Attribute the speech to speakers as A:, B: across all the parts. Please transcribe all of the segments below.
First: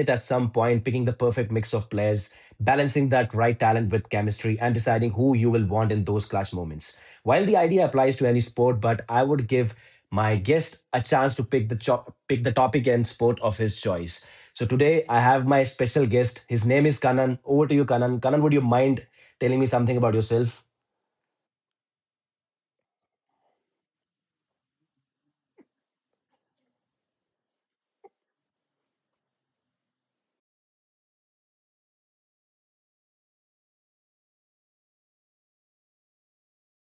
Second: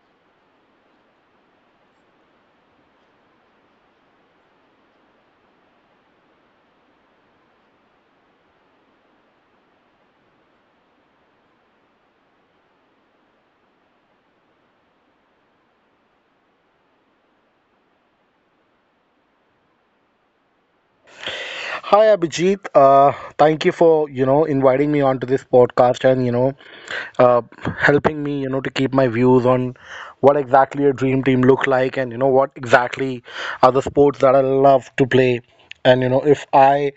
A: it at some point, picking the perfect mix of players, balancing that right talent with chemistry, and deciding who you will want in those clash moments. While the idea applies to any sport, but I would give my guest a chance to pick the pick the topic and sport of his choice. So today I have my special guest. His name is Kanan. Over to you, Kanan. Kanan, would you mind telling me something about yourself?
B: Hi Abhijit, thank you for inviting me onto this podcast and uh, helping me to keep my views on what exactly a dream team look like, and what exactly are the sports that I love to play, and if I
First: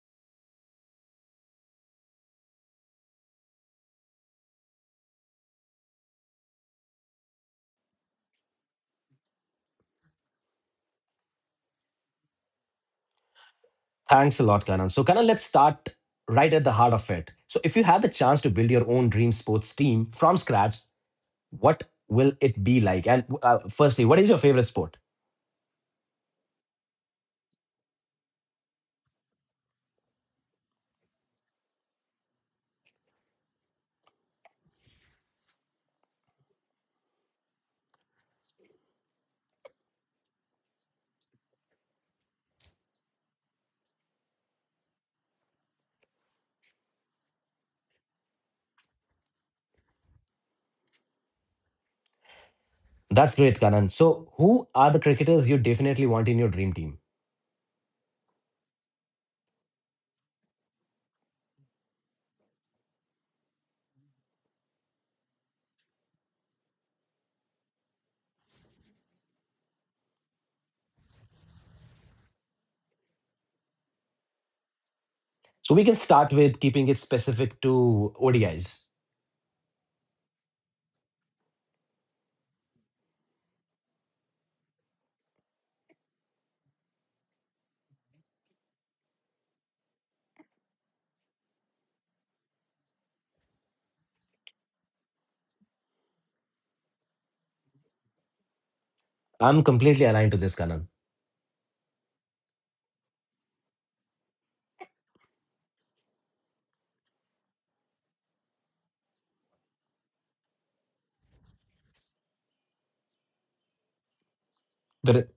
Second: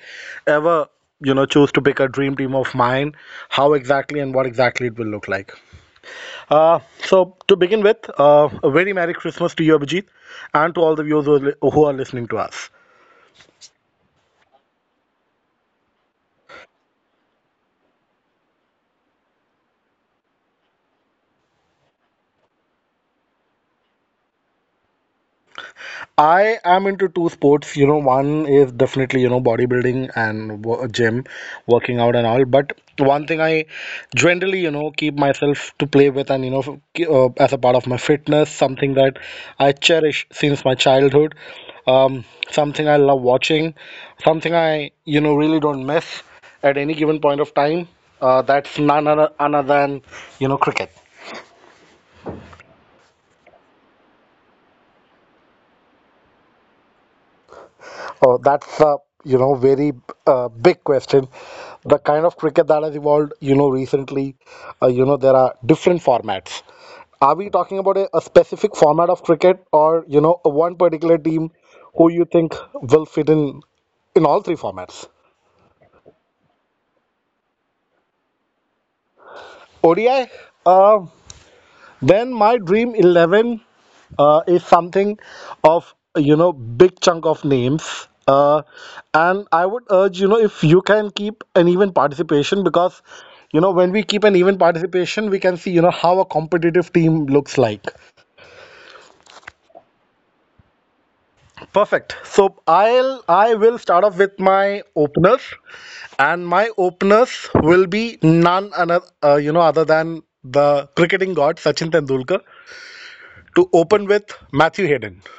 B: ever choose to pick a dream team of mine, how exactly and what exactly it will look like. So to begin with, a very merry Christmas to you Abhijit and to all the viewers who are who are listening to us.
A: Thanks a lot, Kanan. So, Kanan, let's start right at the heart of it. So, if you had the chance to build your own dream sports team from scratch, what will it be like? And firstly, what is your favorite sport?
B: I am into two sports. You know, one is definitely, you know, bodybuilding and gym, working out and all. But one thing I generally, you know, keep myself to play with and, you know, as a part of my fitness, something that I cherish since my childhood, something I love watching, something I, you know, really don't miss at any given point of time. That's none other, other than, you know, cricket.
A: That's great, Kanan. So, who are the cricketers you definitely want in your dream team?
B: Oh, that's a, very big question. The kind of cricket that has evolved, you know, recently, you know, there are different formats. Are we talking about a specific format of cricket, or you know, a one particular team who you think will fit in all three formats?
A: So, we can start with keeping it specific to ODIs.
B: ODI? Um then my dream 11 is something of, you know, big chunk of names, and I would urge, you know, if you can keep an even participation, because you know when we keep an even participation we can see you know how a competitive team looks like.
A: I'm completely aligned to this, Kanan.
B: Perfect. So I will start off with my openers, and my openers will be none another, you know, other than the cricketing god Sachin Tendulkar, to open with Matthew Hayden.
A: Correct.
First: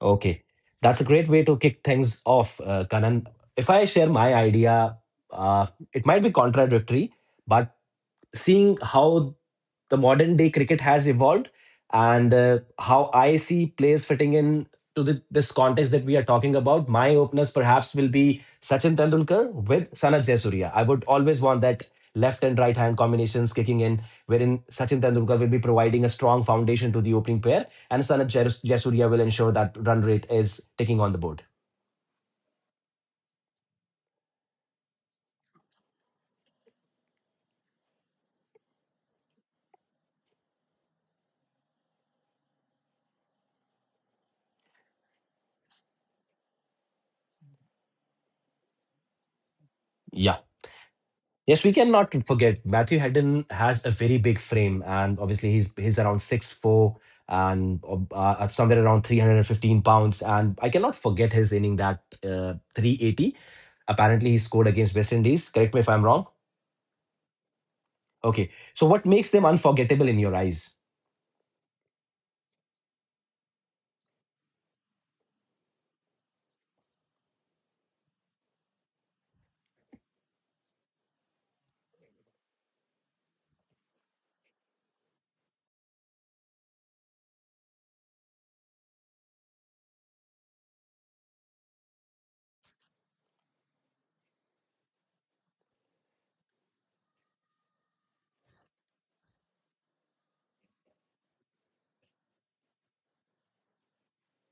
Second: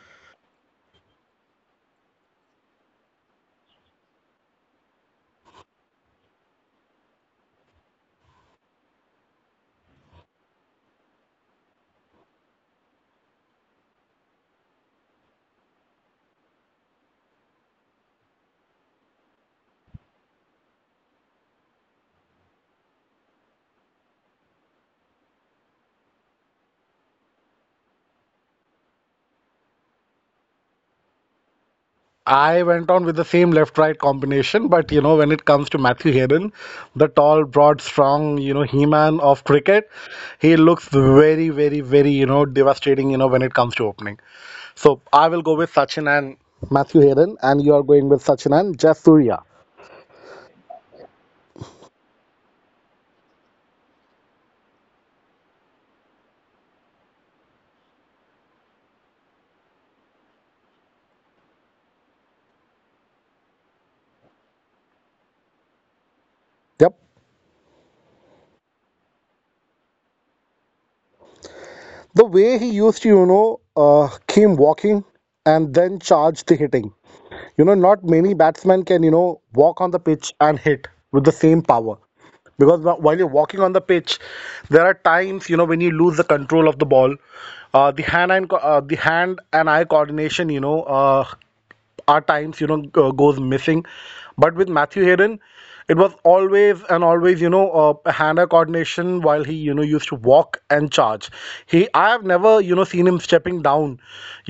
A: Okay. That's a great way to kick things off, Kanan. If I share my idea, uh, it might be contradictory, but seeing how the modern day cricket has evolved and how I see players fitting in to this context that we are talking about. My openers perhaps will be Sachin Tendulkar with Sanat Jaisuria. I would always want that left and right hand combinations kicking in, wherein Sachin Tendulkar will be providing a strong foundation to the opening pair, and Sanat will ensure that run rate is ticking on the board.
B: I went on with the same left-right combination, but you know, when it comes to Matthew Heron, the tall, broad, strong, you know, he-man of cricket, he looks very, very, very, you know, devastating, you know, when it comes to opening. So I will go with Sachin and Matthew Heron, and you are going with Sachin and Jasuria.
A: Yeah. Yes, we cannot forget Matthew Hedden has a very big frame, and obviously he's around 6'4" and somewhere around 315 pounds. And I cannot forget his inning that 380. Apparently, he scored against West Indies. Correct me if I'm wrong.
B: Yep.
A: Okay, so what makes them unforgettable in your eyes?
B: The way he used to, you know, came walking and then charge the hitting. You know, not many batsmen can, you know, walk on the pitch and hit with the same power. Because while you're walking on the pitch, there are times, you know, when you lose the control of the ball, the hand and the hand and eye coordination, you know, our times you know goes missing. But with Matthew Heron, it was always and always, you know, a hand-eye coordination while he, you know, used to walk and charge. He i have never, you know, seen him stepping down,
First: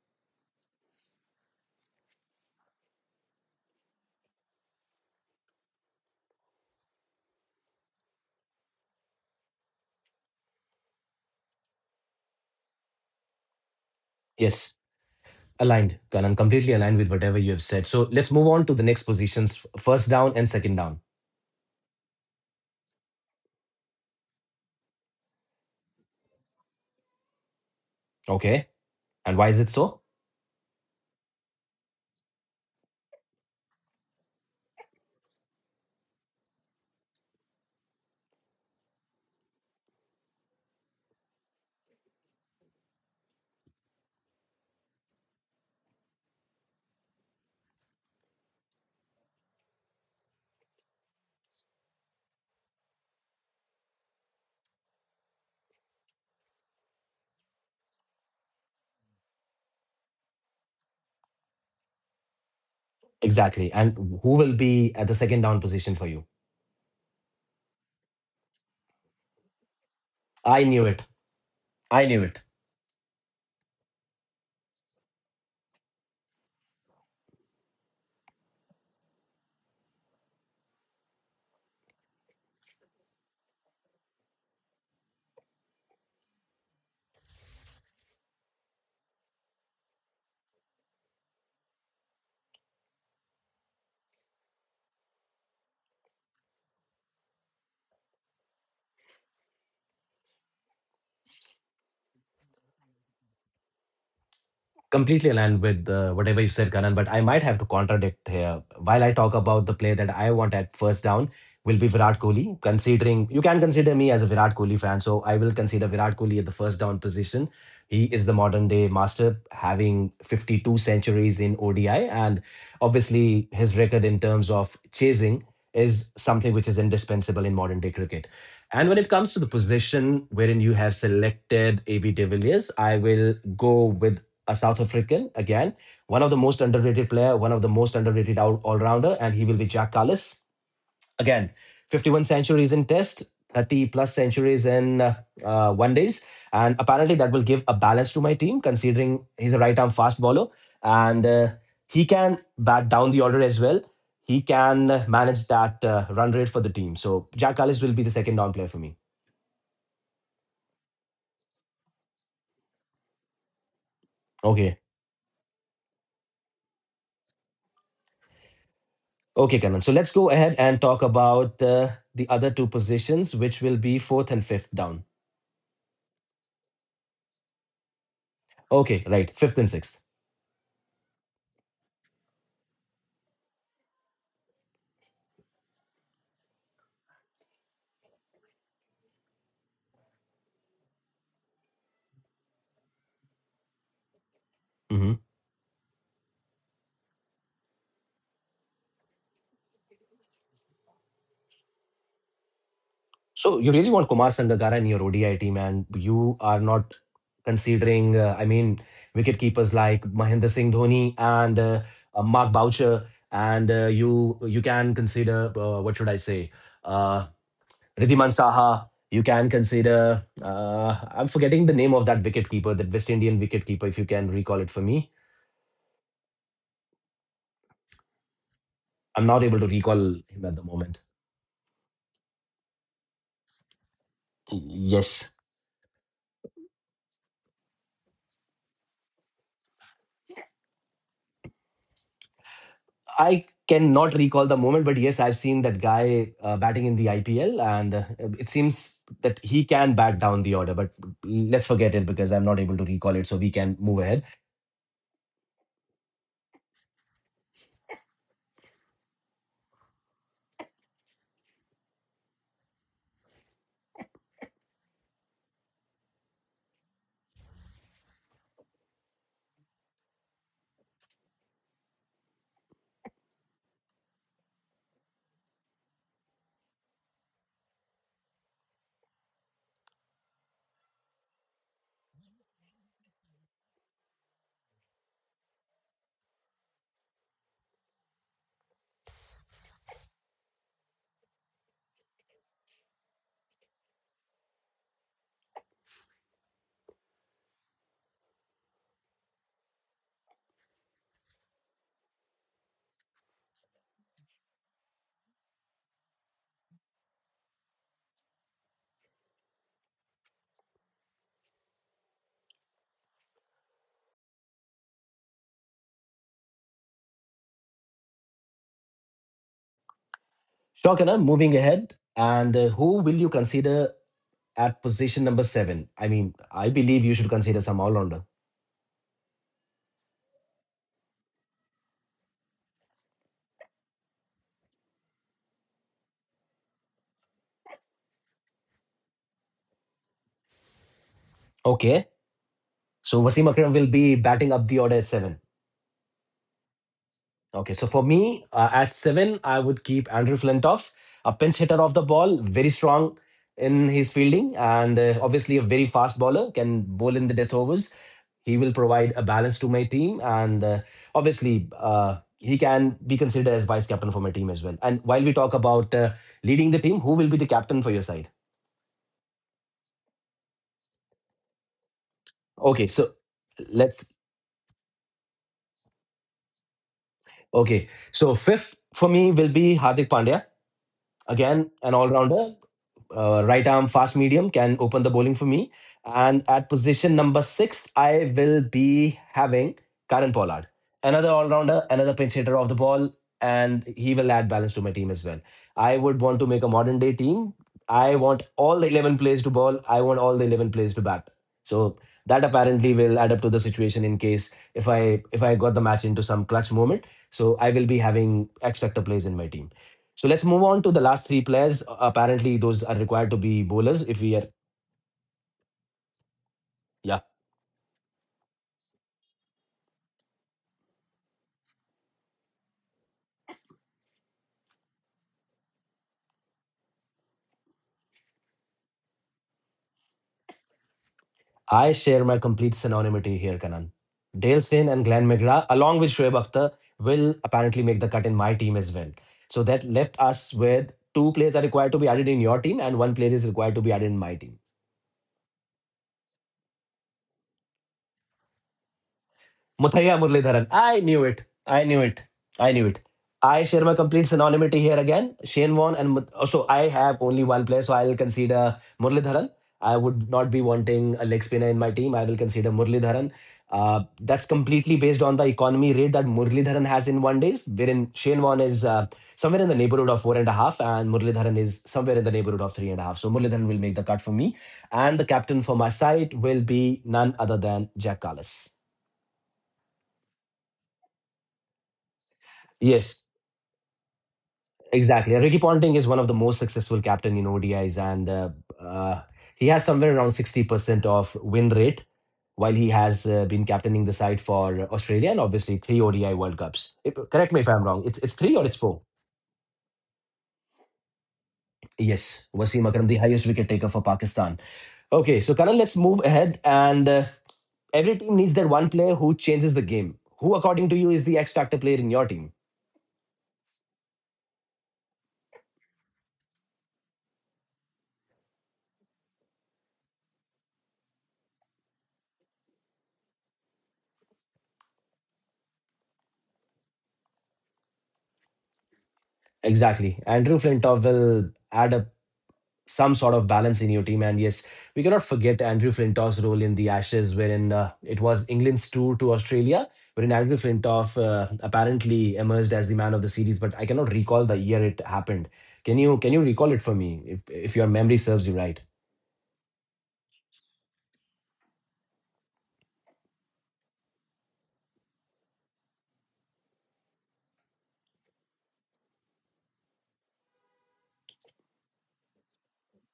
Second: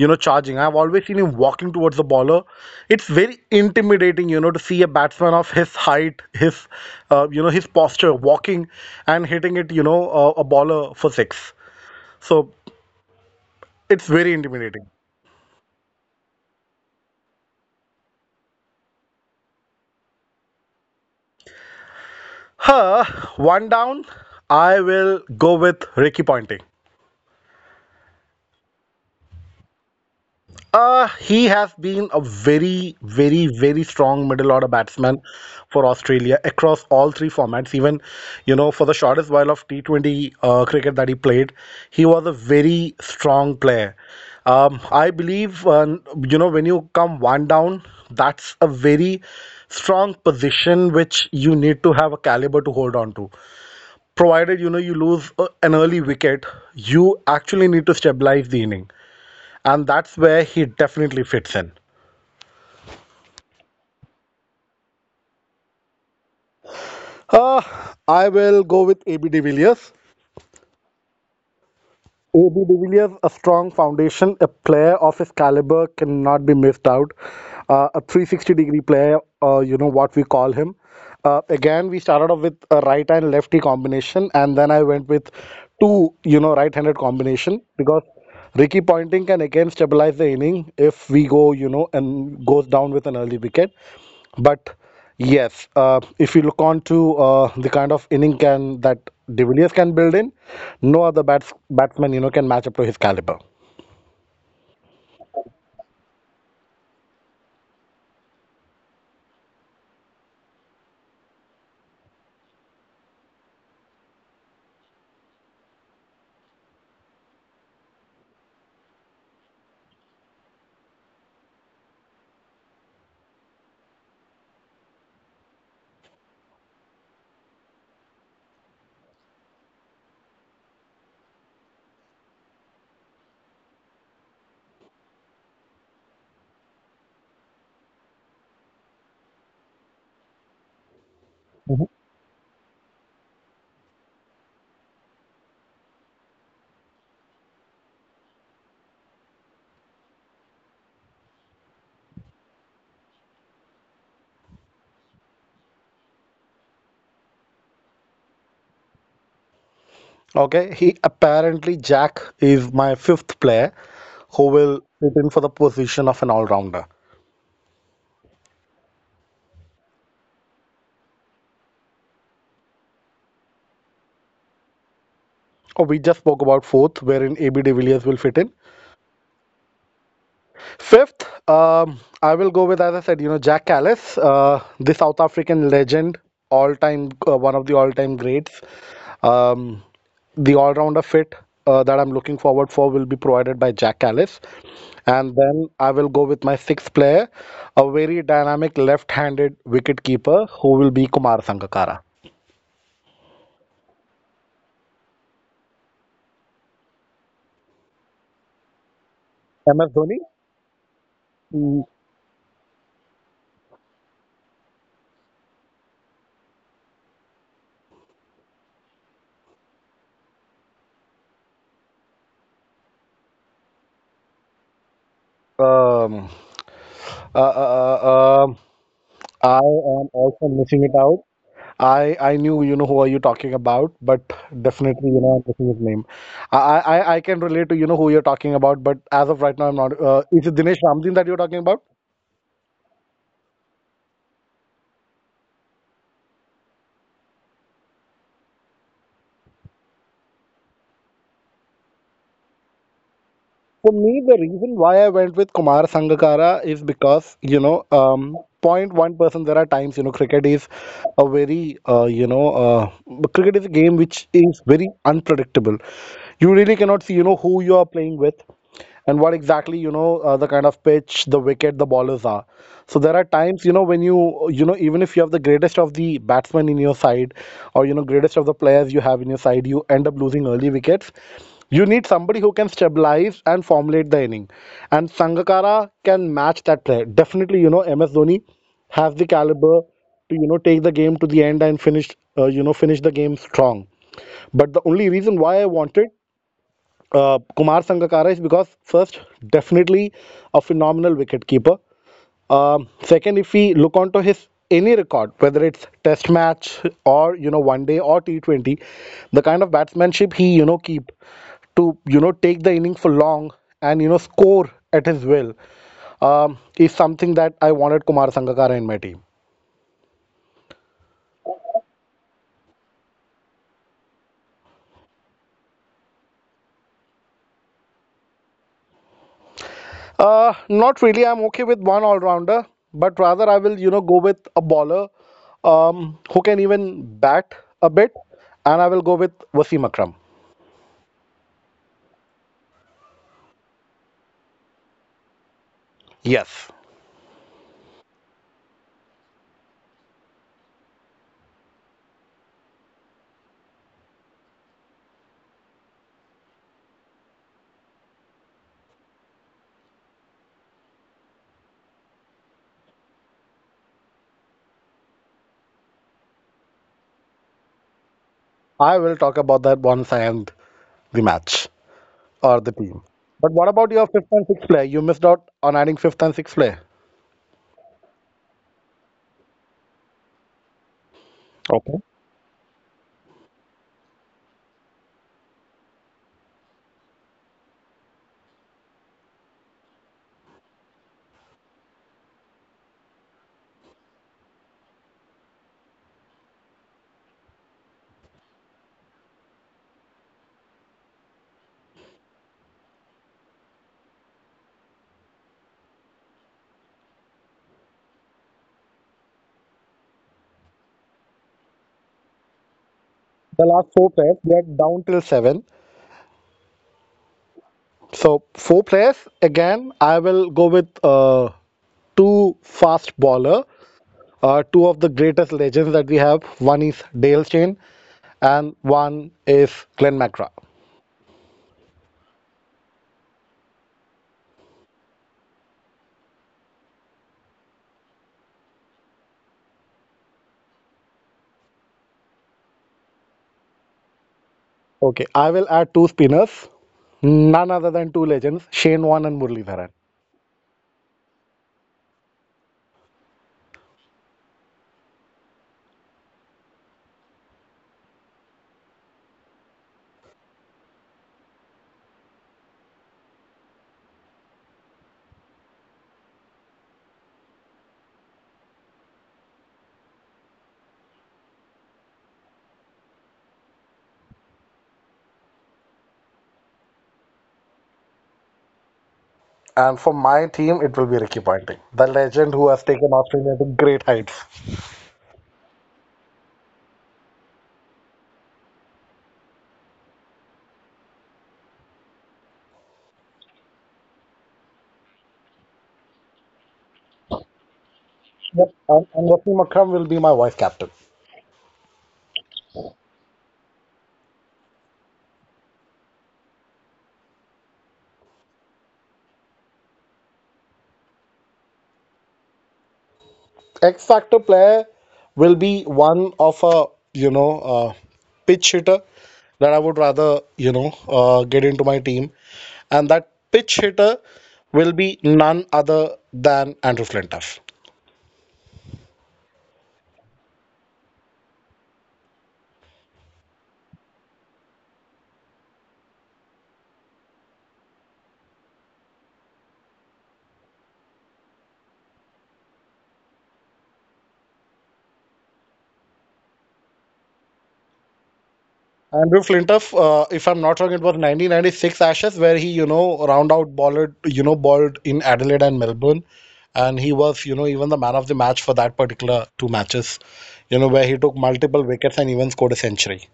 B: you know, charging. I've always seen him walking towards the baller. It's very intimidating, you know, to see a batsman of his height, his, you know, his posture, walking and hitting it, you know, a baller for six. So it's very
A: Yes,
B: intimidating.
A: aligned, Karan, completely aligned with whatever you have said. So let's move on to the next positions: first down and second down.
B: Huh, one down. I will go with Ricky Ponting.
A: Okay, and why is it so?
B: He has been a very, very, very strong middle order batsman for Australia across all three formats. Even, you know, for the shortest while of T20 cricket that he played, he was a very strong player. I believe, you know, when you come one down, that's a very strong position which you need to have a caliber to hold on to. Provided you know you lose an early wicket, you actually need to stabilize the inning, and that's where he definitely fits in.
A: Exactly, and who will be at the second down position for you?
B: Uh, I will go with AB de Villiers.
A: I knew it. I knew it.
B: AB de Villiers, a strong foundation, a player of his caliber cannot be missed out. A 360 degree player, you know, what we call him. Again, we started off with a right and lefty combination, and then I went with two, you know, right handed combination, because Ricky Ponting can again stabilize the inning if we go, you know, and goes down with an early wicket. But yes, if you look on to the kind of inning can that De Villiers can build in, no other batsman, you know, can match up to his caliber.
A: Completely aligned with whatever you said, Karan, but I might have to contradict here. While I talk about the play that I want at first down, will be Virat Kohli. Considering you can consider me as a Virat Kohli fan, so I will consider Virat Kohli at the first down position. He is the modern day master, having 52 centuries in ODI, and obviously his record in terms of chasing is something which is indispensable in modern day cricket. And when it comes to the position wherein you have selected AB de Villiers, I will go with a South African again, one of the most underrated player, one of the most underrated all-rounder, and he will be Jack Callis again.
B: Mhm.
A: 51 centuries in Test, 30 plus centuries in one days, and apparently that will give a balance to my team, considering he's a right-arm fast bowler and he can bat down the order as well. He can manage that run rate for the team. So Jack Callis will be the second down player for me.
B: Okay, he apparently Jack is my fifth player who will
A: Okay.
B: fit in for the position of an all-rounder.
A: Okay, Kannan. So let's go ahead and talk about the other two positions, which will be fourth and fifth down.
B: Oh, we just spoke about fourth, wherein AB de Villiers will fit in.
A: Okay, right. Fifth and 6th.
B: Fifth, I will go with, as I said, you know, Jack Callis, the South African legend, all time, one of the all time greats. Um, the all rounder fit that I'm looking forward for will be provided by Jack Callis.
A: hmm
B: And then I will go with my sixth player, a very dynamic left handed wicket keeper who will be Kumar Sangakkara.
A: So you really want Kumar Sangakkara in your ODI team, and you are not considering, wicket keepers
B: MS
A: like
B: Dhoni.
A: Mahendra Singh Dhoni and
B: Mm.
A: Mark Boucher, and you can consider what should I say, uh, Riddhiman Saha. You can consider. I'm forgetting the name of that wicket keeper, that West Indian wicket keeper. If you can recall it for me.
B: Um, uh, uh, uh, um,
A: I'm not
B: I
A: able to
B: am
A: recall
B: also
A: him at the
B: missing it
A: moment.
B: out. I knew, you know, who are you talking about, but definitely, you know, I'm
A: Yes.
B: missing his name. I can relate to, you know, who you're talking about, but as of right now I'm not. Is it Dinesh Ramdeen that you're talking about?
A: I cannot recall the moment, but yes, I've seen that guy batting in the IPL, and it seems that he can bat down the order. But let's forget it because I'm not able to recall it, so we can
B: For
A: move
B: me,
A: ahead.
B: the reason why I went with Kumar Sangakkara is because you know point one person, there are times you know cricket is a very, you know, cricket is a game which is very unpredictable. You really cannot see, you know, who you are playing with, and what exactly, you know, the kind of pitch, the wicket, the bowlers are. So there are times, you know, when you know, even if you have the greatest of the batsmen in your side, or you know greatest of the players you have in your side, you end up losing early wickets. You need somebody who can stabilize and formulate the inning, and Sangakkara can match that player. Definitely, you know, MS Dhoni has the caliber to, you know, take the game to the end and finish, you know, finish the game strong. But the only reason why I wanted, Kumar Sangakkara is because first, definitely, a phenomenal wicketkeeper. Second, if we look onto his any record, whether it's Test match or, you know, One Day or T20, the kind of batsmanship he, you know, keep to, you know, take the inning for long and, you know, score at his will, is something that I wanted Kumar Sangakkara in my team.
A: Shokana, moving ahead, and who will you consider at position number seven? I mean, I believe you should consider some all rounder.
B: Not really. I'm okay with one all-rounder, but rather I will, you know, go with a bowler, who can even bat a bit, and I will go with Wasim Akram.
A: Okay, so Wasim Akram will be batting up the order at seven.
B: Yes.
A: Okay, so for me, at seven, I would keep Andrew Flintoff, a pinch hitter off the ball, very strong in his fielding, and obviously a very fast bowler, can bowl in the death overs. He will provide a balance to my team, and obviously, he can be considered as vice captain for my team as well. And while we talk about leading the team, who will be the captain for your side?
B: I will talk about that once I end the match or the team.
A: Okay, so
B: But what about your fifth
A: let's.
B: and sixth player? You missed out on adding fifth and sixth player.
A: Okay, so fifth for me will be Hardik Pandya. Again,
B: Okay.
A: an all rounder. Right arm fast medium can open the bowling for me. And at position number six, I will be having Karan Pollard, another all rounder, another pinch hitter off the ball, and he will add balance to my team as well. I would want to make a modern day team. I want all the 11 players to bowl. I want all the 11 players to bat. So that apparently will add up to the situation in case if I got the match into some clutch moment. So I will be having X Factor plays in my team. So let's move on to the last three players. Apparently, those are required to
B: The
A: be
B: last
A: bowlers
B: four
A: if
B: players,
A: we are.
B: we are down till seven.
A: Yeah.
B: So four players again. I will go with two fast bowler, two of the greatest legends that we have. One is Dale Steyn and one is Glenn McGrath.
A: I share my complete synonymity here, Kanan. Dale Steyn and Glenn McGrath, along with Shoaib Akhtar, will apparently make the cut in my team as well. So that left us with two players are required to be added in your team and one player is required to be added in my team.
B: Okay, I will add two spinners, none other than two legends, Shane Warne and Murali Dharan.
A: Muthaiya Muralidharan. I knew it. I knew it. I knew it. I share my complete synonymity here again. Shane Warne and oh, so I have only one player, so I'll consider Muralidharan. I would not be wanting a leg spinner in my team. I will consider Muralidharan. That's completely based on the economy rate that Muralidharan has in one days, wherein Shane Warne is somewhere in the neighborhood of four and a half, and Muralidharan is somewhere in the neighborhood of three and a half. So Muralidharan will make the cut for me, and the captain for my side will be none other than Jack Carlos.
B: And for my team, it will be Ricky Ponting, the legend who has taken
A: Yes.
B: Australia to great heights.
A: Exactly. Ricky Ponting is one of the most successful captain in ODIs, and uh, he has somewhere around 60% of win rate while he has been captaining the side for Australia and obviously three ODI World Cups. Correct me if I'm wrong. It's
B: Yep,
A: three or it's
B: and,
A: four?
B: and Wasim Akram will be my vice captain.
A: Yes. Wasim Akram, the highest wicket taker for Pakistan. Okay, so Karan, let's move ahead. And every team needs that one player who changes the game. Who, according to you, is the X factor player in your team?
B: X factor player will be one of a, you know uh, pitch hitter that I would rather, get into my team, and that pitch hitter will be none other than Andrew Flintoff.
A: Exactly. Andrew Flintoff will add a some sort of balance in your team. And yes, we cannot forget Andrew Flintoff's role in the Ashes, wherein it was England's tour to Australia, wherein Andrew Flintoff apparently emerged as the man of the series. But I cannot recall the year it happened. Can you recall it for me if your memory serves you right?
B: Andrew Flintoff, if I'm not wrong, it was 1996 Ashes where he, you know, round out balled, you know, balled in Adelaide and Melbourne, and he was, you know, even the man of the match for that particular two matches, you know, where he took multiple wickets and even scored a century.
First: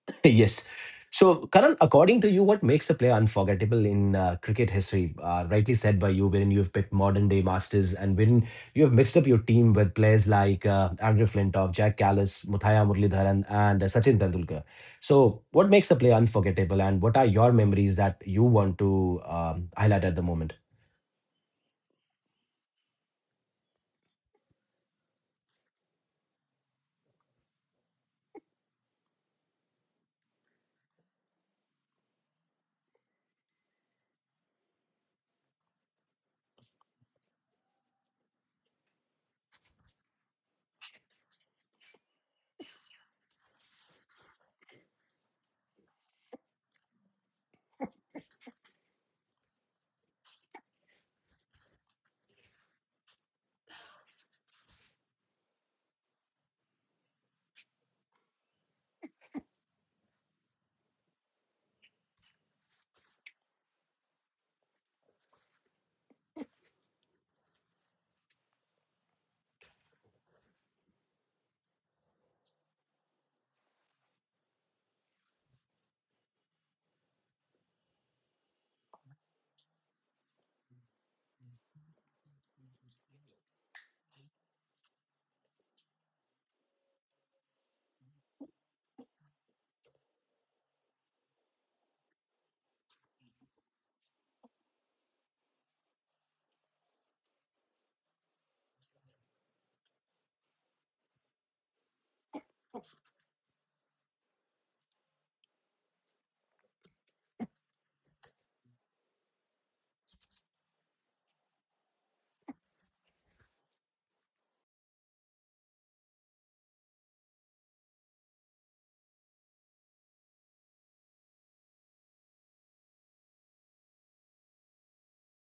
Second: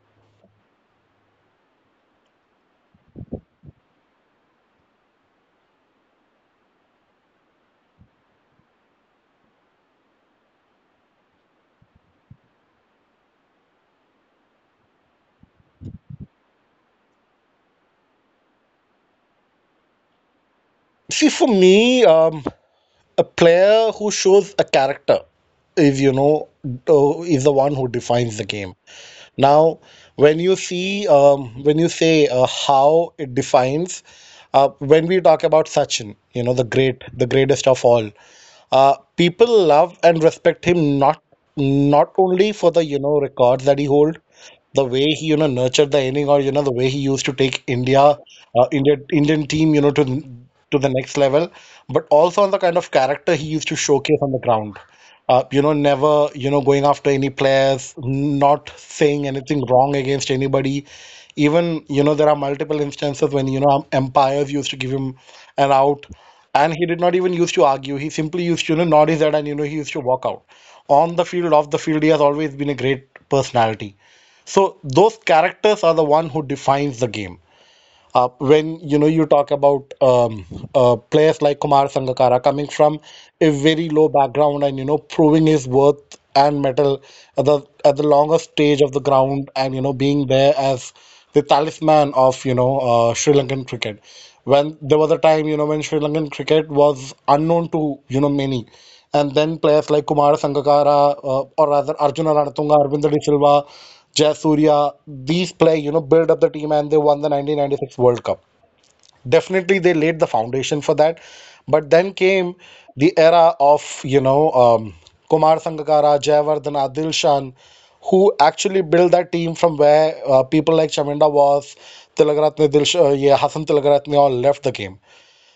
A: yes. So, Karan, according to you, what makes a player unforgettable in cricket history? Rightly said by you, wherein you've picked modern day masters and wherein you've mixed up your team with players like Andrew Flintoff, Jack Callis, Muthaya Muralidharan, and Sachin Tendulkar. So, what makes a player unforgettable, and what are your memories that you want to highlight at the moment?
B: See, for me, a player who shows a character, if you know, is the one who defines the game. Now, when you see, when you say how it defines, when we talk about Sachin, you know, the greatest of all, people love and respect him not only for the you know records that he hold, the way he you know nurtured the inning, or you know the way he used to take Indian team you know to the next level, but also on the kind of character he used to showcase on the ground. You know, never you know going after any players, not saying anything wrong against anybody. Even you know there are multiple instances when you know umpires used to give him an out, and he did not even used to argue. He simply used to you know nod his head, and you know he used to walk out. On the field, off the field, he has always been a great personality. So those characters are the one who defines the game. When you know you talk about players like Kumar Sangakkara coming from a very low background and you know proving his worth and metal at the longest stage of the ground, and you know being there as the talisman of you know Sri Lankan cricket. When there was a time you know when Sri Lankan cricket was unknown to you know many, and then players like Kumar Sangakkara, or rather Arjuna Ranatunga, Arvinder De Silva, Jayasurya, you know, build up the team, and they won the 1996 World Cup. Definitely they laid the foundation for that. But then came the era of, you know, Kumar Sangakkara, Jayawardhan, Adil Shan, who actually built that team from where people like Chaminda was, Tilakratne, yeah, Hassan Tilakratne all left the game.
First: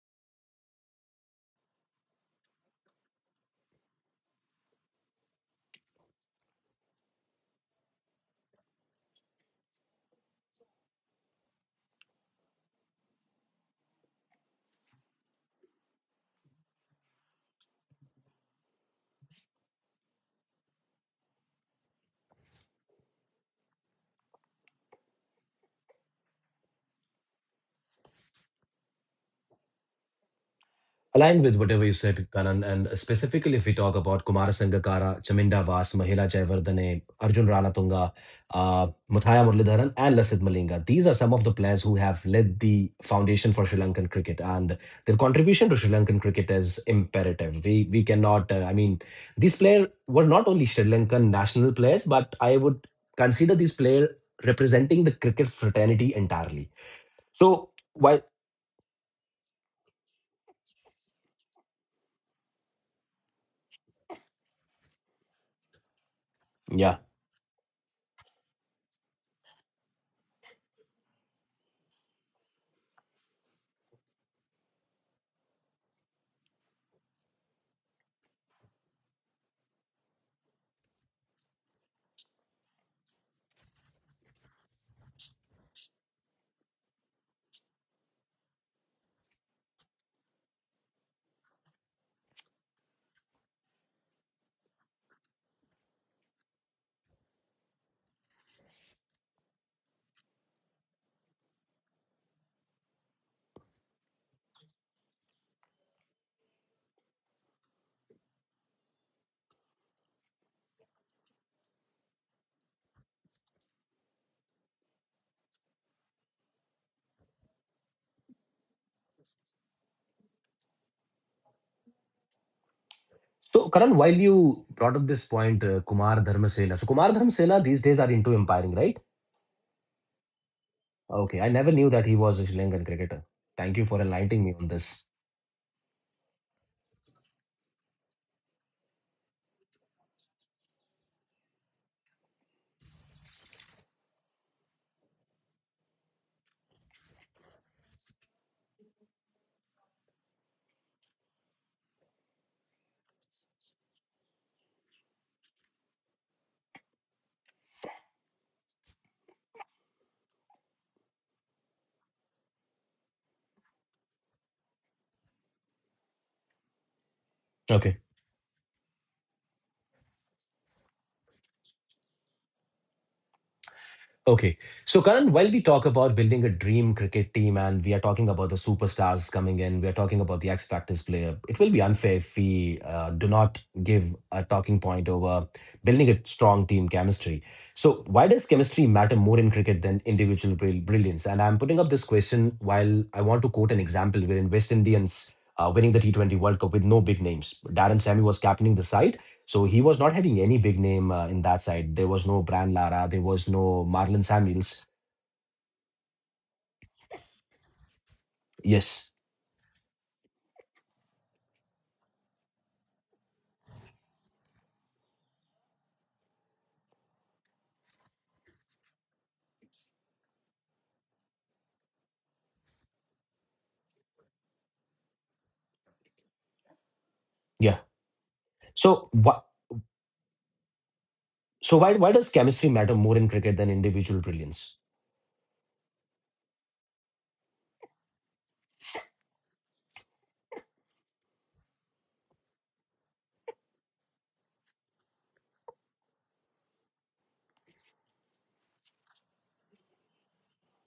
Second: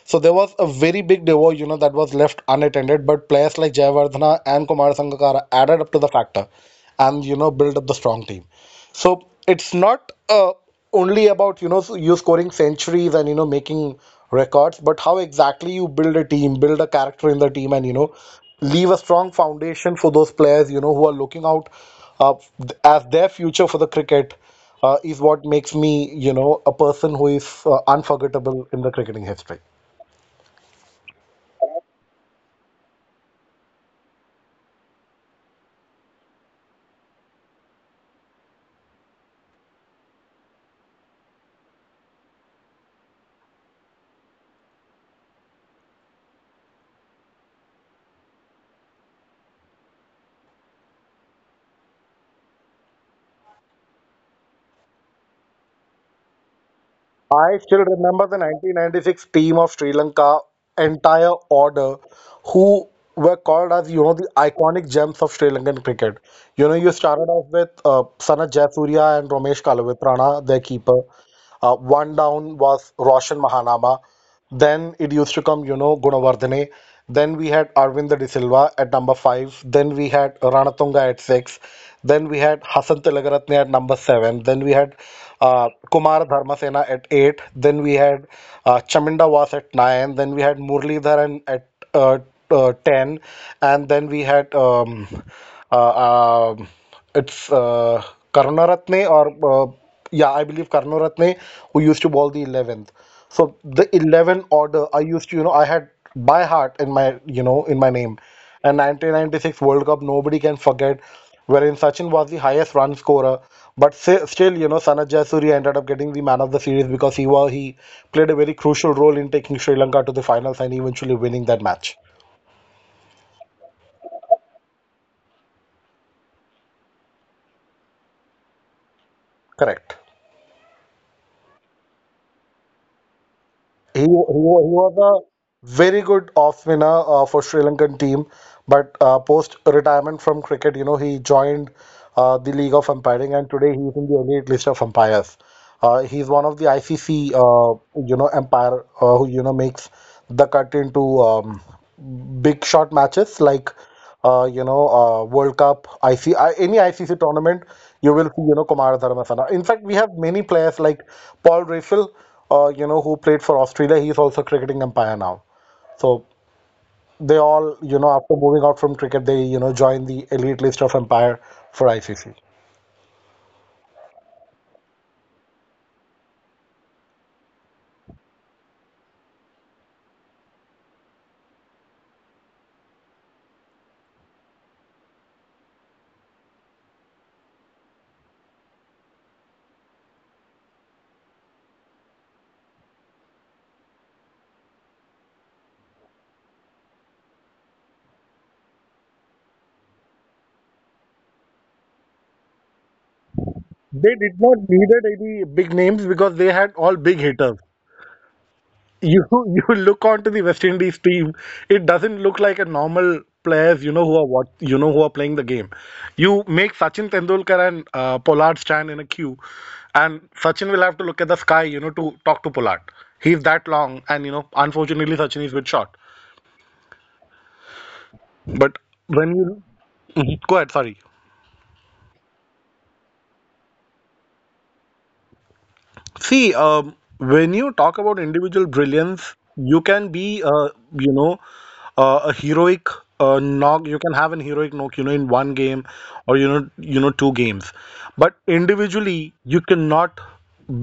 B: So there was a very big devour, you know, that was left unattended, but players like Jayavardhana and Kumar Sangakkara added up to the factor and, you know, built up the strong team. So it's not only about, you know, you scoring centuries and, you know, making records, but how exactly you build a team, build a character in the team, and, you know, leave a strong foundation for those players, you know, who are looking out uh, as their future for the cricket is what makes me, you know, a person who is unforgettable in the cricketing history.
A: Aligned with whatever you said, Karan, and specifically if we talk about Kumara Sangakkara, Chaminda Vas, Mahila Jayawardene, Arjun Ranatunga, Muthaya Muralidharan, and Lasith Malinga. These are some of the players who have led the foundation for Sri Lankan cricket, and their contribution to Sri Lankan cricket is imperative. We cannot. I mean, these players were not only Sri Lankan national players, but I would consider these players representing the cricket fraternity entirely.
B: I
A: So
B: still
A: why?
B: remember the 1996 team of Sri Lanka, entire order, who were called as, you know, the iconic gems of Sri Lankan cricket. You know, you
A: Yeah.
B: started off with Sanat Jayasurya and Ramesh Kalavitrana, their keeper. One down was Roshan Mahanama. Then it used to come, you know, Gunawardene. Then we had Arvind De Silva at number five. Then we had Ranatunga at six. Then we had Hassan Tilagaratne at number seven. Then we had Kumar Dharmasena at eight. Then we had Chaminda was at nine. Then we had Murli Dharan at 10, and then we had uh, uh, it's Karunaratne, or yeah, I believe Karnoratne, who used to bowl the 11th. So the 11 order, I used to, you know, I had by heart in my, you know, in my name. And 1996 World Cup, nobody can forget, wherein Sachin was the highest run scorer. But you know, Sanat Jayasuriya ended up getting the man of the series because he played a very crucial role in taking Sri Lanka to the finals and eventually winning that match.
A: So, Karan, while you brought up this point, Kumar Dharmasena. So, Kumar Dharmasena these days are into umpiring, right?
B: Correct.
A: Okay, I never knew that he was a Sri Lankan cricketer. Thank you for enlightening me on
B: He was
A: this.
B: a very good off spinner for Sri Lankan team, but post retirement from cricket, you know, he joined the League of Umpiring, and today he's in the elite list of umpires. He's one of the ICC, you know, umpire who you know makes the cut into big shot matches like World Cup, IC, any ICC tournament, you will see, you know, Kumar Dharmasala. In fact, we have many players like Paul Rafel, you know, who played for Australia. He's also a cricketing umpire now. So they all,
A: Okay.
B: you know, after moving out from cricket, they, you know, joined the elite list of umpire for ICC.
A: Okay. So, Karan, while we talk about building a dream cricket team and we are talking about the superstars coming in, we are talking about the X Factors player, it will be unfair if we do not give a talking point over building a strong team chemistry. So, why does chemistry matter more in cricket than individual brilliance? And I'm putting up this question while I want to quote an example wherein West Indians. Winning the T20 World Cup with no big names. Darren Sammy was captaining the side, so he was not having any big name in that side. There was no Bran Lara. There was no
B: They
A: Marlon
B: did not
A: Samuels.
B: needed any big names because they had all big hitters.
A: Yes.
B: You you look onto the West Indies team, it doesn't look like a normal players, you know, who are what you know who are playing the game. You make Sachin Tendulkar and Pollard stand in a queue, and Sachin will have to look at the sky, you know, to talk to Pollard. He's that long, and you know, unfortunately, Sachin is with shot.
A: Yeah.
B: But
A: So
B: when
A: what?
B: you mhm, go ahead, sorry.
A: So why does chemistry matter more in cricket than individual brilliance?
B: See, when you talk about individual brilliance, you can be, you know, a heroic knock. You can have an heroic knock, you know, in one game, or you know, two games. But individually, you cannot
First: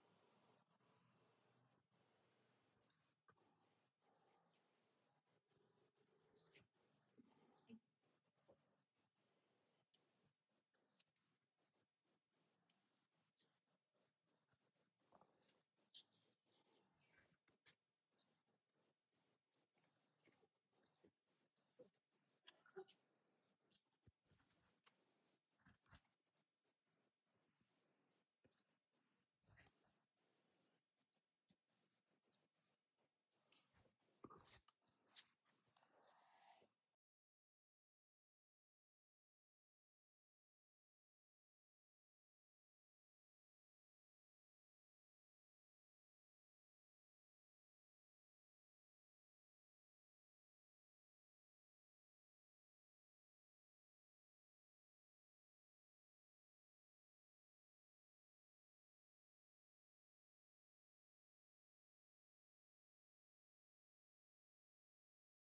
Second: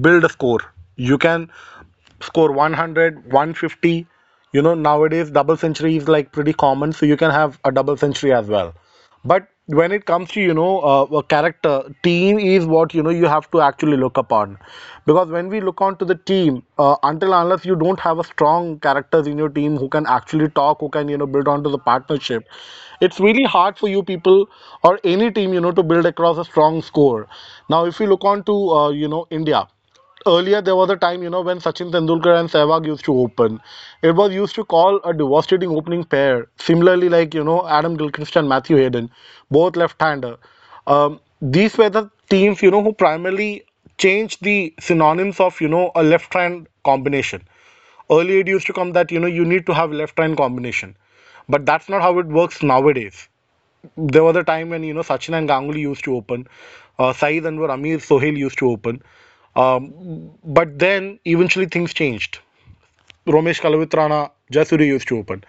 B: build a score. You can score 100, 150. You know, nowadays double century is like pretty common, so you can have a double century as well. But when it comes to, you know, a character, team is what, you know, you have to actually look upon. Because when we look onto the team, until unless you don't have a strong characters in your team who can actually talk, who can, you know, build onto the partnership, it's really hard for you people or any team, you know, to build across a strong score. Now, if you look on to, you know, India, earlier there was a time you know when Sachin Tendulkar and Sehwag used to open. It was used to call a devastating opening pair, similarly like you know Adam Gilchrist and Matthew Hayden, both left-hander. These were the teams you know who primarily changed the synonyms of you know a left-hand combination. Earlier it used to come that you know you need to have left-hand combination, but that's not how it works nowadays. There was a time when you know Sachin and Ganguly used to open, Saeed Anwar, Amir Sohail used to open. Uh, but then eventually things changed. Romesh Kalavitrana, Jasuri used to open.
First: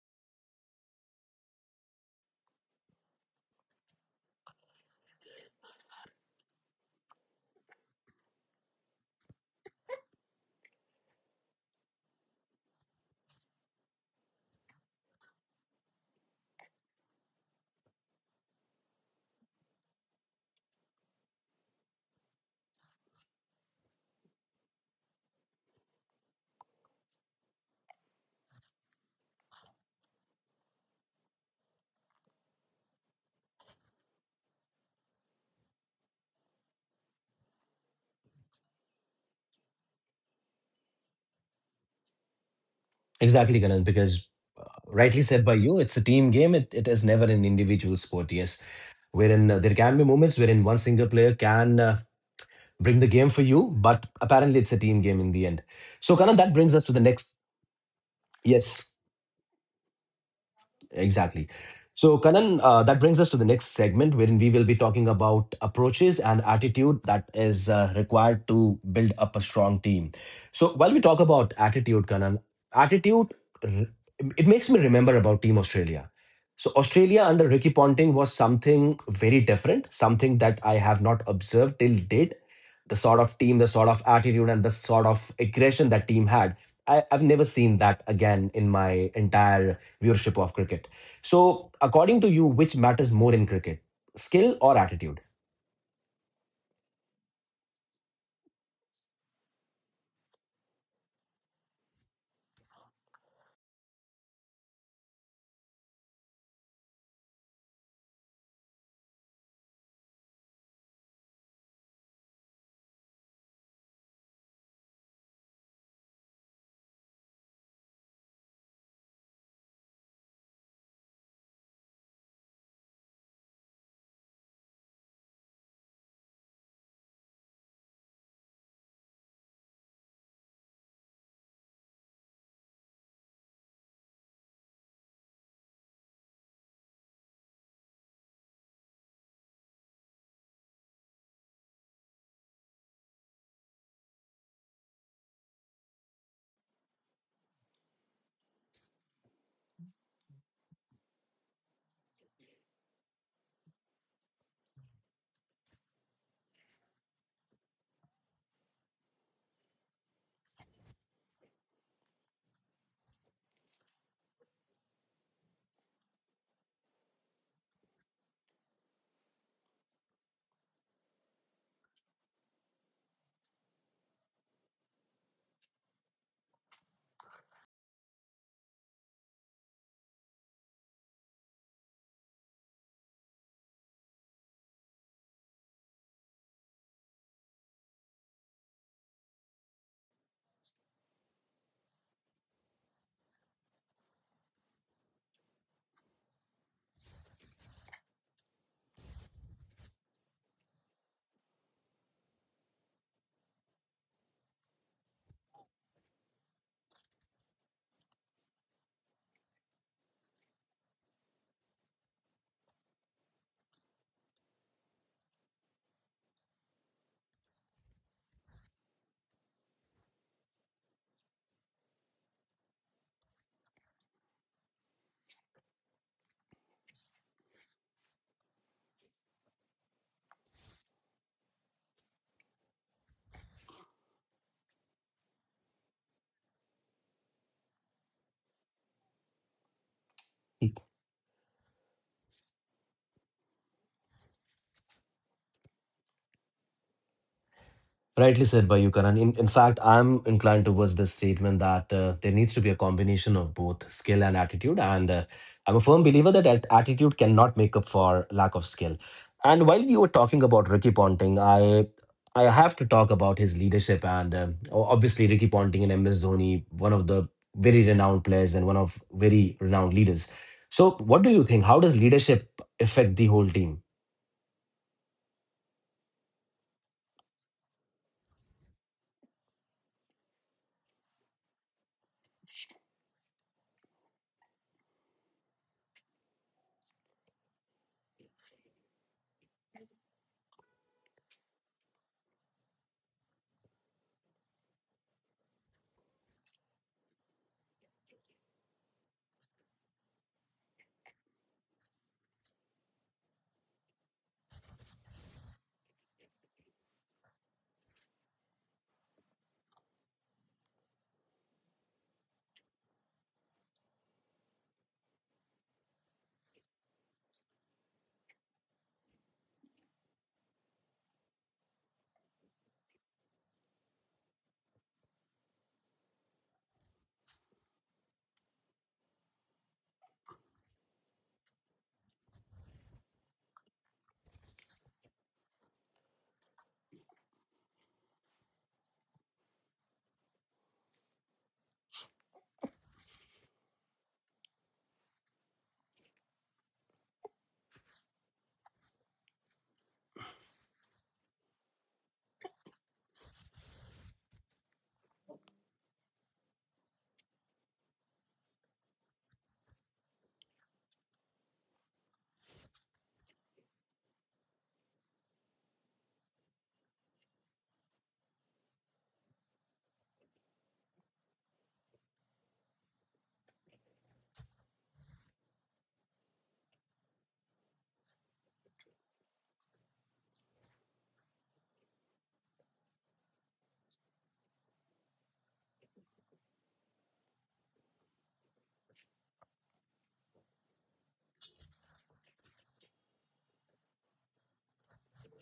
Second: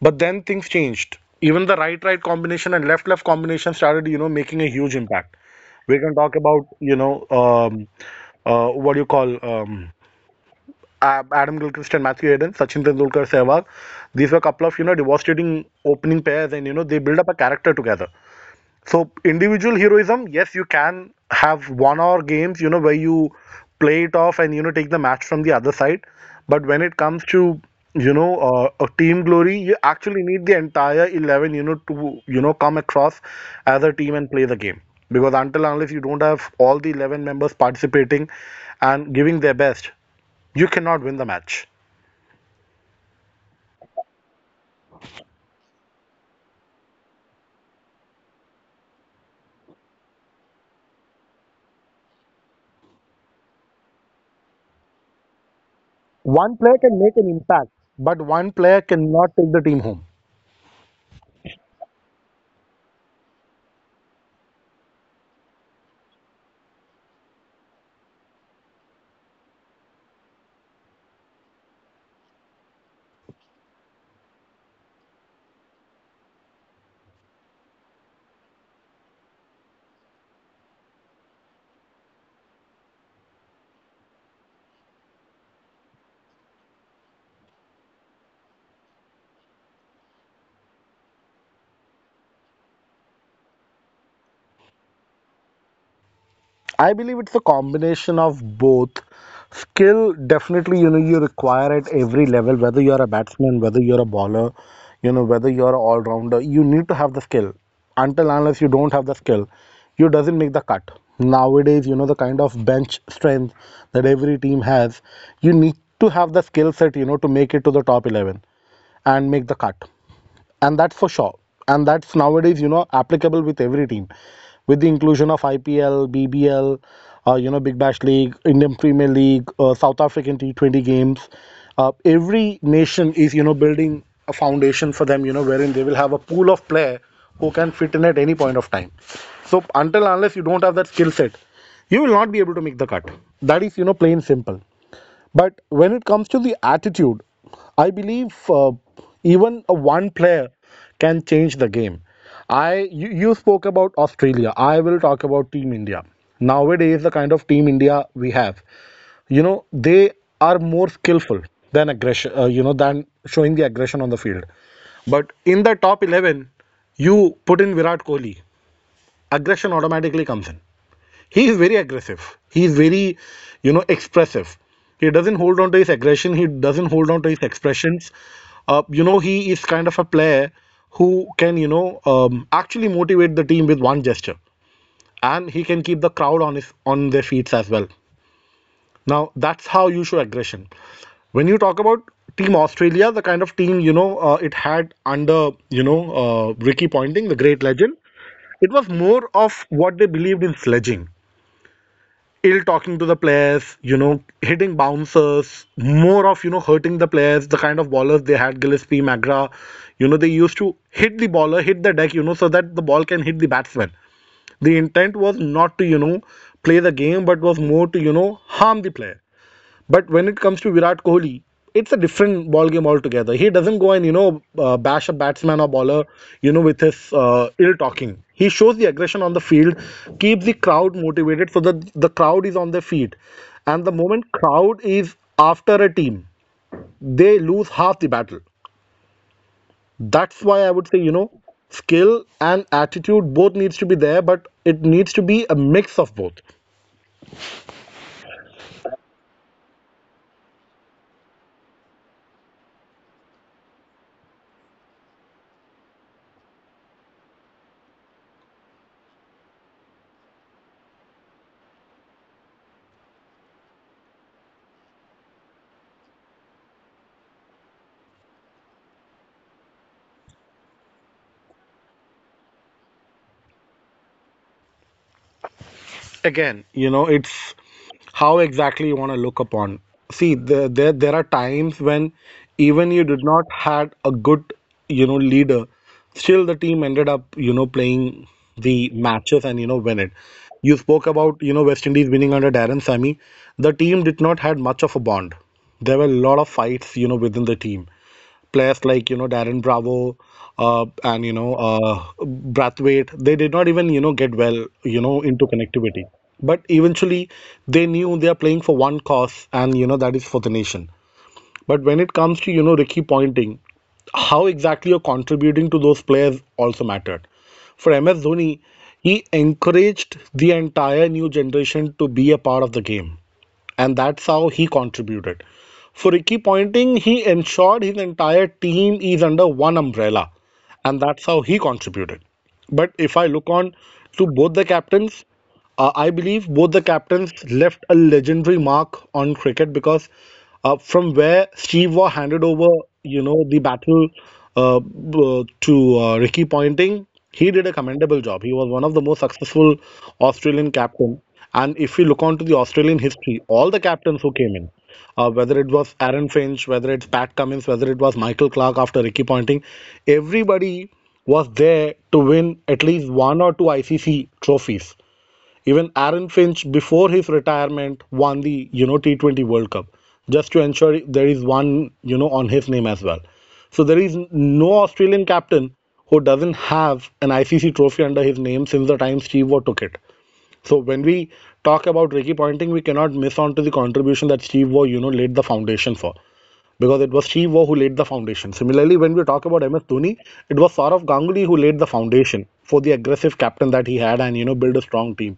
B: But then things changed. Even the right-right combination and left-left combination started, you know, making a huge impact. We can talk about, you know, what do you call A- Adam Gilchrist and Matthew Hayden, Sachin Tendulkar, Sehwag. These were a couple of, you know, devastating opening pairs, and you know, they build up a character together. So individual heroism, yes, you can have one-hour games, you know, where you play it off and you know take the match from the other side. But when it comes to you know a team glory, you actually need the entire 11, you know, to you know come across as a team and play the game. Because until and unless you don't have all the 11 members participating and giving their best, you cannot win the match.
A: Exactly, Kanan. Because rightly said by you, it's a team game. It is never an individual sport. Yes, wherein there can be moments wherein one single player can bring the game for you, but apparently it's a team game in the end. So Kanan, that
B: One
A: brings
B: player
A: us to
B: can
A: the
B: make an
A: next.
B: impact, but one player
A: Yes.
B: cannot take the team home.
A: Exactly. So, Kanan, that brings us to the next segment wherein we will be talking about approaches and attitude that is required to build up a strong team. So, while we talk about attitude, Kanan, attitude, r- it makes me remember about Team Australia. So, Australia under Ricky Ponting was something very different, something that I have not observed till date. The sort of team, the sort of attitude, and the sort of aggression that team had. I've never seen that again in my entire viewership of cricket. So, according to you, which matters more in cricket, skill or attitude?
B: I believe it's a combination of both. Skill, definitely, you know, you require at every level, whether you're a batsman, whether you're a bowler, you know, whether you're an all rounder, you need to have the skill. Until unless you don't have the skill, you doesn't make the cut. Nowadays, you know, the kind of bench strength that every team has, you need to have the skill set, you know, to make it to the top 11 and make the cut, and that's for sure, and that's nowadays you know applicable with every team with the inclusion of IPL, BBL, you know, Big Bash League, Indian Premier League, South African T20 games. Every nation is, you know, building a foundation for them, you know, wherein they will have a pool of player who can fit in at any point of time. So until unless you don't have that skill set, you will not be able to make the cut. That is, you know, plain simple. But when it comes to the attitude, I believe even a one player can change the game. You spoke about Australia. I will talk about Team India. Nowadays, the kind of Team India we have, you know, they are more skillful than aggression. You know, than showing the aggression on the field. But in the top 11, you put in Virat Kohli, aggression automatically comes in. He is very aggressive, he is very you know expressive. He doesn't hold on to his aggression, he doesn't hold on to his expressions. You know, he is kind of a player who can you know actually motivate the team with one gesture, and he can keep the crowd on his on their feet as well. Now, that's how you show aggression. When you talk about team Australia, the kind of team you know it had under you know Ricky Ponting, the great legend, it was more of what they believed in sledging, ill talking to the players, you know, hitting bouncers, more of, you know, hurting the players, the kind of ballers they had, Gillespie, Magra, you know, they used to hit the baller, hit the deck, you know, so that the ball can hit the batsman. The intent was not to, you know, play the game, but was more to, you know, harm the player. But when it comes to Virat Kohli, it's a different ball game altogether. He doesn't go and bash a batsman or bowler, with his ill talking. He shows the aggression on the field, keeps the crowd motivated so that the crowd is on their feet. And the moment crowd is after a team, they lose half the battle. That's why I would say skill and attitude both needs to be there, but it needs to be a mix of both.
A: Rightly said by you, Karan. In fact, I'm inclined towards this statement that there needs to be a combination of both skill and attitude. And I'm a firm believer that attitude cannot make up for lack of skill. And while you were talking about Ricky Ponting, I have to talk about his leadership. And obviously, Ricky Ponting and MS Dhoni, one of the very renowned players and one of very renowned leaders. So, what do you think? How does leadership affect the whole team?
B: Again, it's how exactly you want to look upon. See there are times when even you did not had a good leader, still the team ended up playing the matches and win it. You spoke about West Indies winning under Darren Sammy. The team did not had much of a bond. There were a lot of fights, within the team, players like Darren Bravo and Brathwaite. They did not even get well into connectivity, but eventually they knew they are playing for one cause, and that is for the nation. But when it comes to, Ricky pointing, how exactly you're contributing to those players also mattered. For MS Dhoni, he encouraged the entire new generation to be a part of the game. And that's how he contributed. For Ricky Pointing, he ensured his entire team is under one umbrella. And that's how he contributed. But if I look on to both the captains, I believe both the captains left a legendary mark on cricket because from where Steve Waugh handed over, the battle to Ricky Ponting, he did a commendable job. He was one of the most successful Australian captain. And if we look onto the Australian history, all the captains who came in, whether it was Aaron Finch, whether it's Pat Cummins, whether it was Michael Clark after Ricky Ponting, everybody was there to win at least one or two ICC trophies. Even Aaron Finch, before his retirement, won the T20 World Cup just to ensure there is one on his name as well. So there is no Australian captain who doesn't have an ICC trophy under his name since the time Steve Waugh took it. So when we talk about Ricky Ponting, we cannot miss on to the contribution that Steve Waugh laid the foundation for, because it was Steve Waugh who laid the foundation. Similarly, when we talk about MS Dhoni, it was Saurav Ganguly who laid the foundation for the aggressive captain that he had and build a strong team,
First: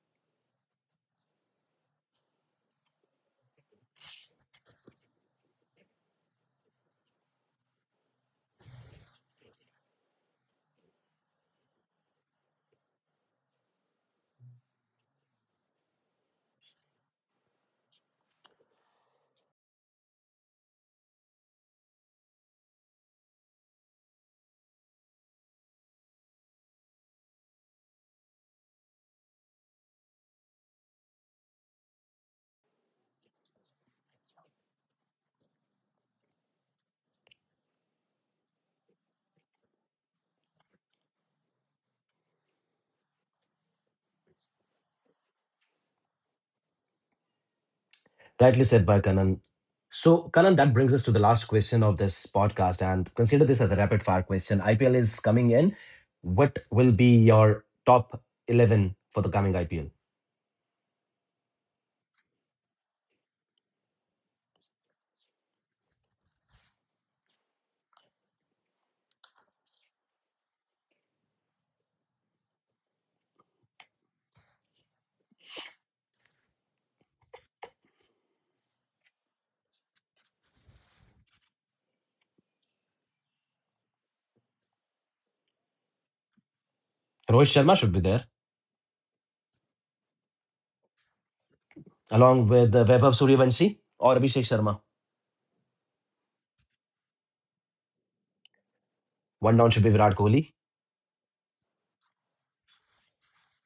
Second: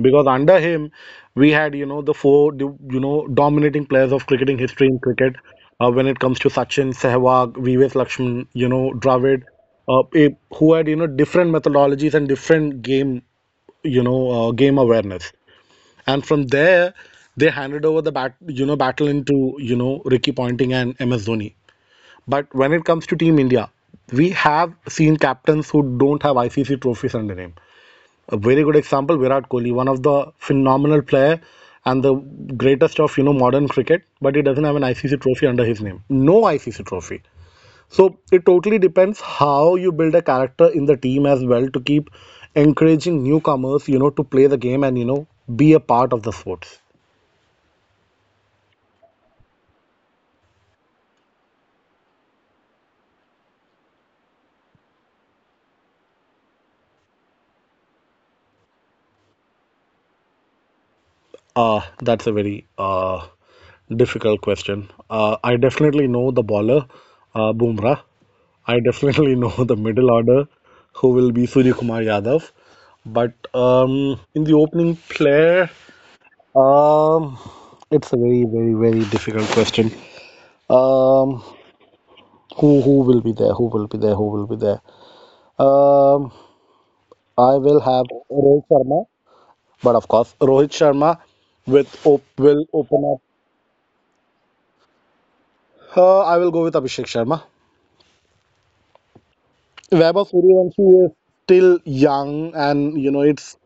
B: because under him we had the four dominating players of cricketing history in cricket when it comes to Sachin, Sehwag, VVS Lakshman, Dravid, who had different methodologies and different game, game awareness, and from there they handed over the bat battle into Ricky Ponting and MS Dhoni. But when it comes to Team India, we have seen captains who don't have ICC trophies under name. A very good example, Virat Kohli, one of the phenomenal player and the greatest of modern cricket, but he doesn't have an ICC trophy under his name. No ICC trophy. So it totally depends how you build a character in the team as well to keep encouraging newcomers, to play the game and be a part of the sports.
A: Rightly said by Kanan. So, Kanan, that brings us to the last question of this podcast. And consider this as a rapid fire question. IPL is coming in. What will be your top 11 for the coming IPL?
B: That's a very difficult question. I definitely know the bowler, Bumrah. I definitely know the middle order, who will be Surya Kumar Yadav. But in the opening play, um, it's a very, very, very difficult question. Um, who will be there? Who will be there? Who will be there? Um,
A: Rohit
B: I
A: Sharma
B: will
A: should be
B: have
A: there,
B: Rohit Sharma, but of course, Rohit Sharma with op
A: along
B: will
A: with
B: open
A: Vaibhav
B: up.
A: Suryavanshi or Abhishek Sharma.
B: I will go with Abhishek Sharma.
A: One down should be Virat
B: Vaibhav
A: Kohli,
B: Suryavanshi is still young, and you know it's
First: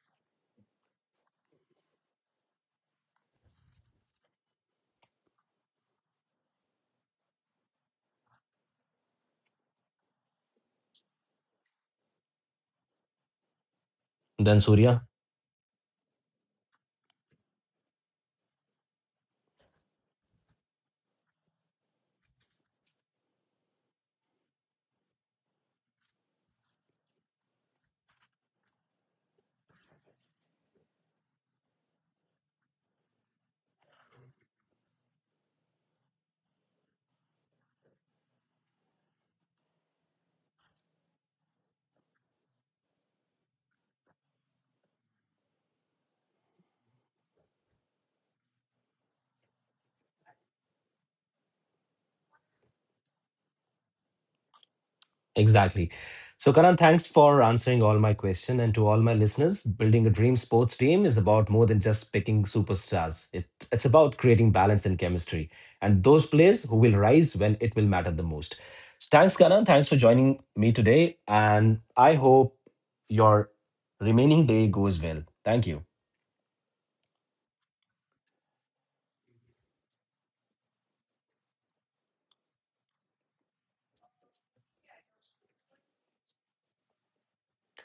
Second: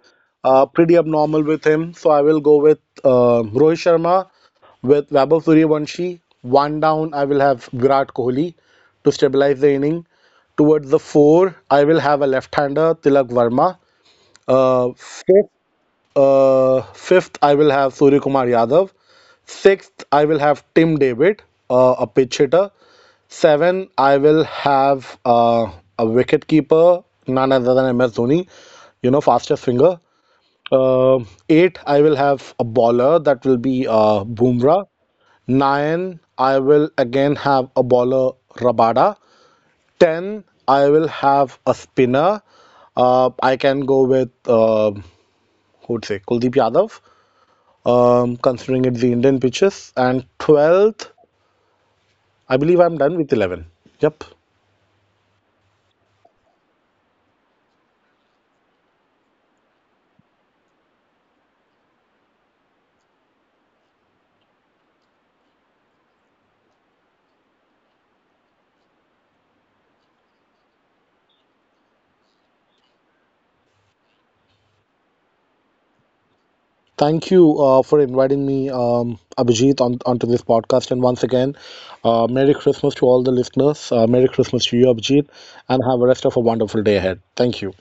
B: pretty abnormal with him. So I will go with Rohit Sharma, with Vaibhav Suryavanshi. One down, I will have Virat Kohli to stabilize the inning. Towards the four, I will have a left-hander, Tilak Varma.
A: then
B: Uh,
A: Surya.
B: fifth, uh, fifth, I will have Surya Kumar Yadav. Sixth, I will have Tim David, a pitch hitter. Seven, I will have a wicket keeper, none other than MS Dhoni, you know, fastest finger. Uh, Eight, I will have a bowler that will be Bumrah. Nine, I will again have a bowler Rabada. Ten, I will have a spinner. I can go with who would say Kuldeep Yadav, considering it's the Indian pitches. And 12th, I believe I'm done with 11. Yep.
A: Exactly. So, Karan, thanks for answering all my questions. And to all my listeners, building a dream sports team is about more than just picking superstars. It's about creating balance and chemistry, and those players who will rise when it will matter the most. Thanks, Karan. Thanks for joining me today, and I hope your remaining day goes well. Thank you.
B: Thank you for inviting me, Abhijit, onto this podcast. And once again, Merry Christmas to all the listeners. Merry Christmas to you, Abhijit, and have a rest of a wonderful day ahead. Thank you.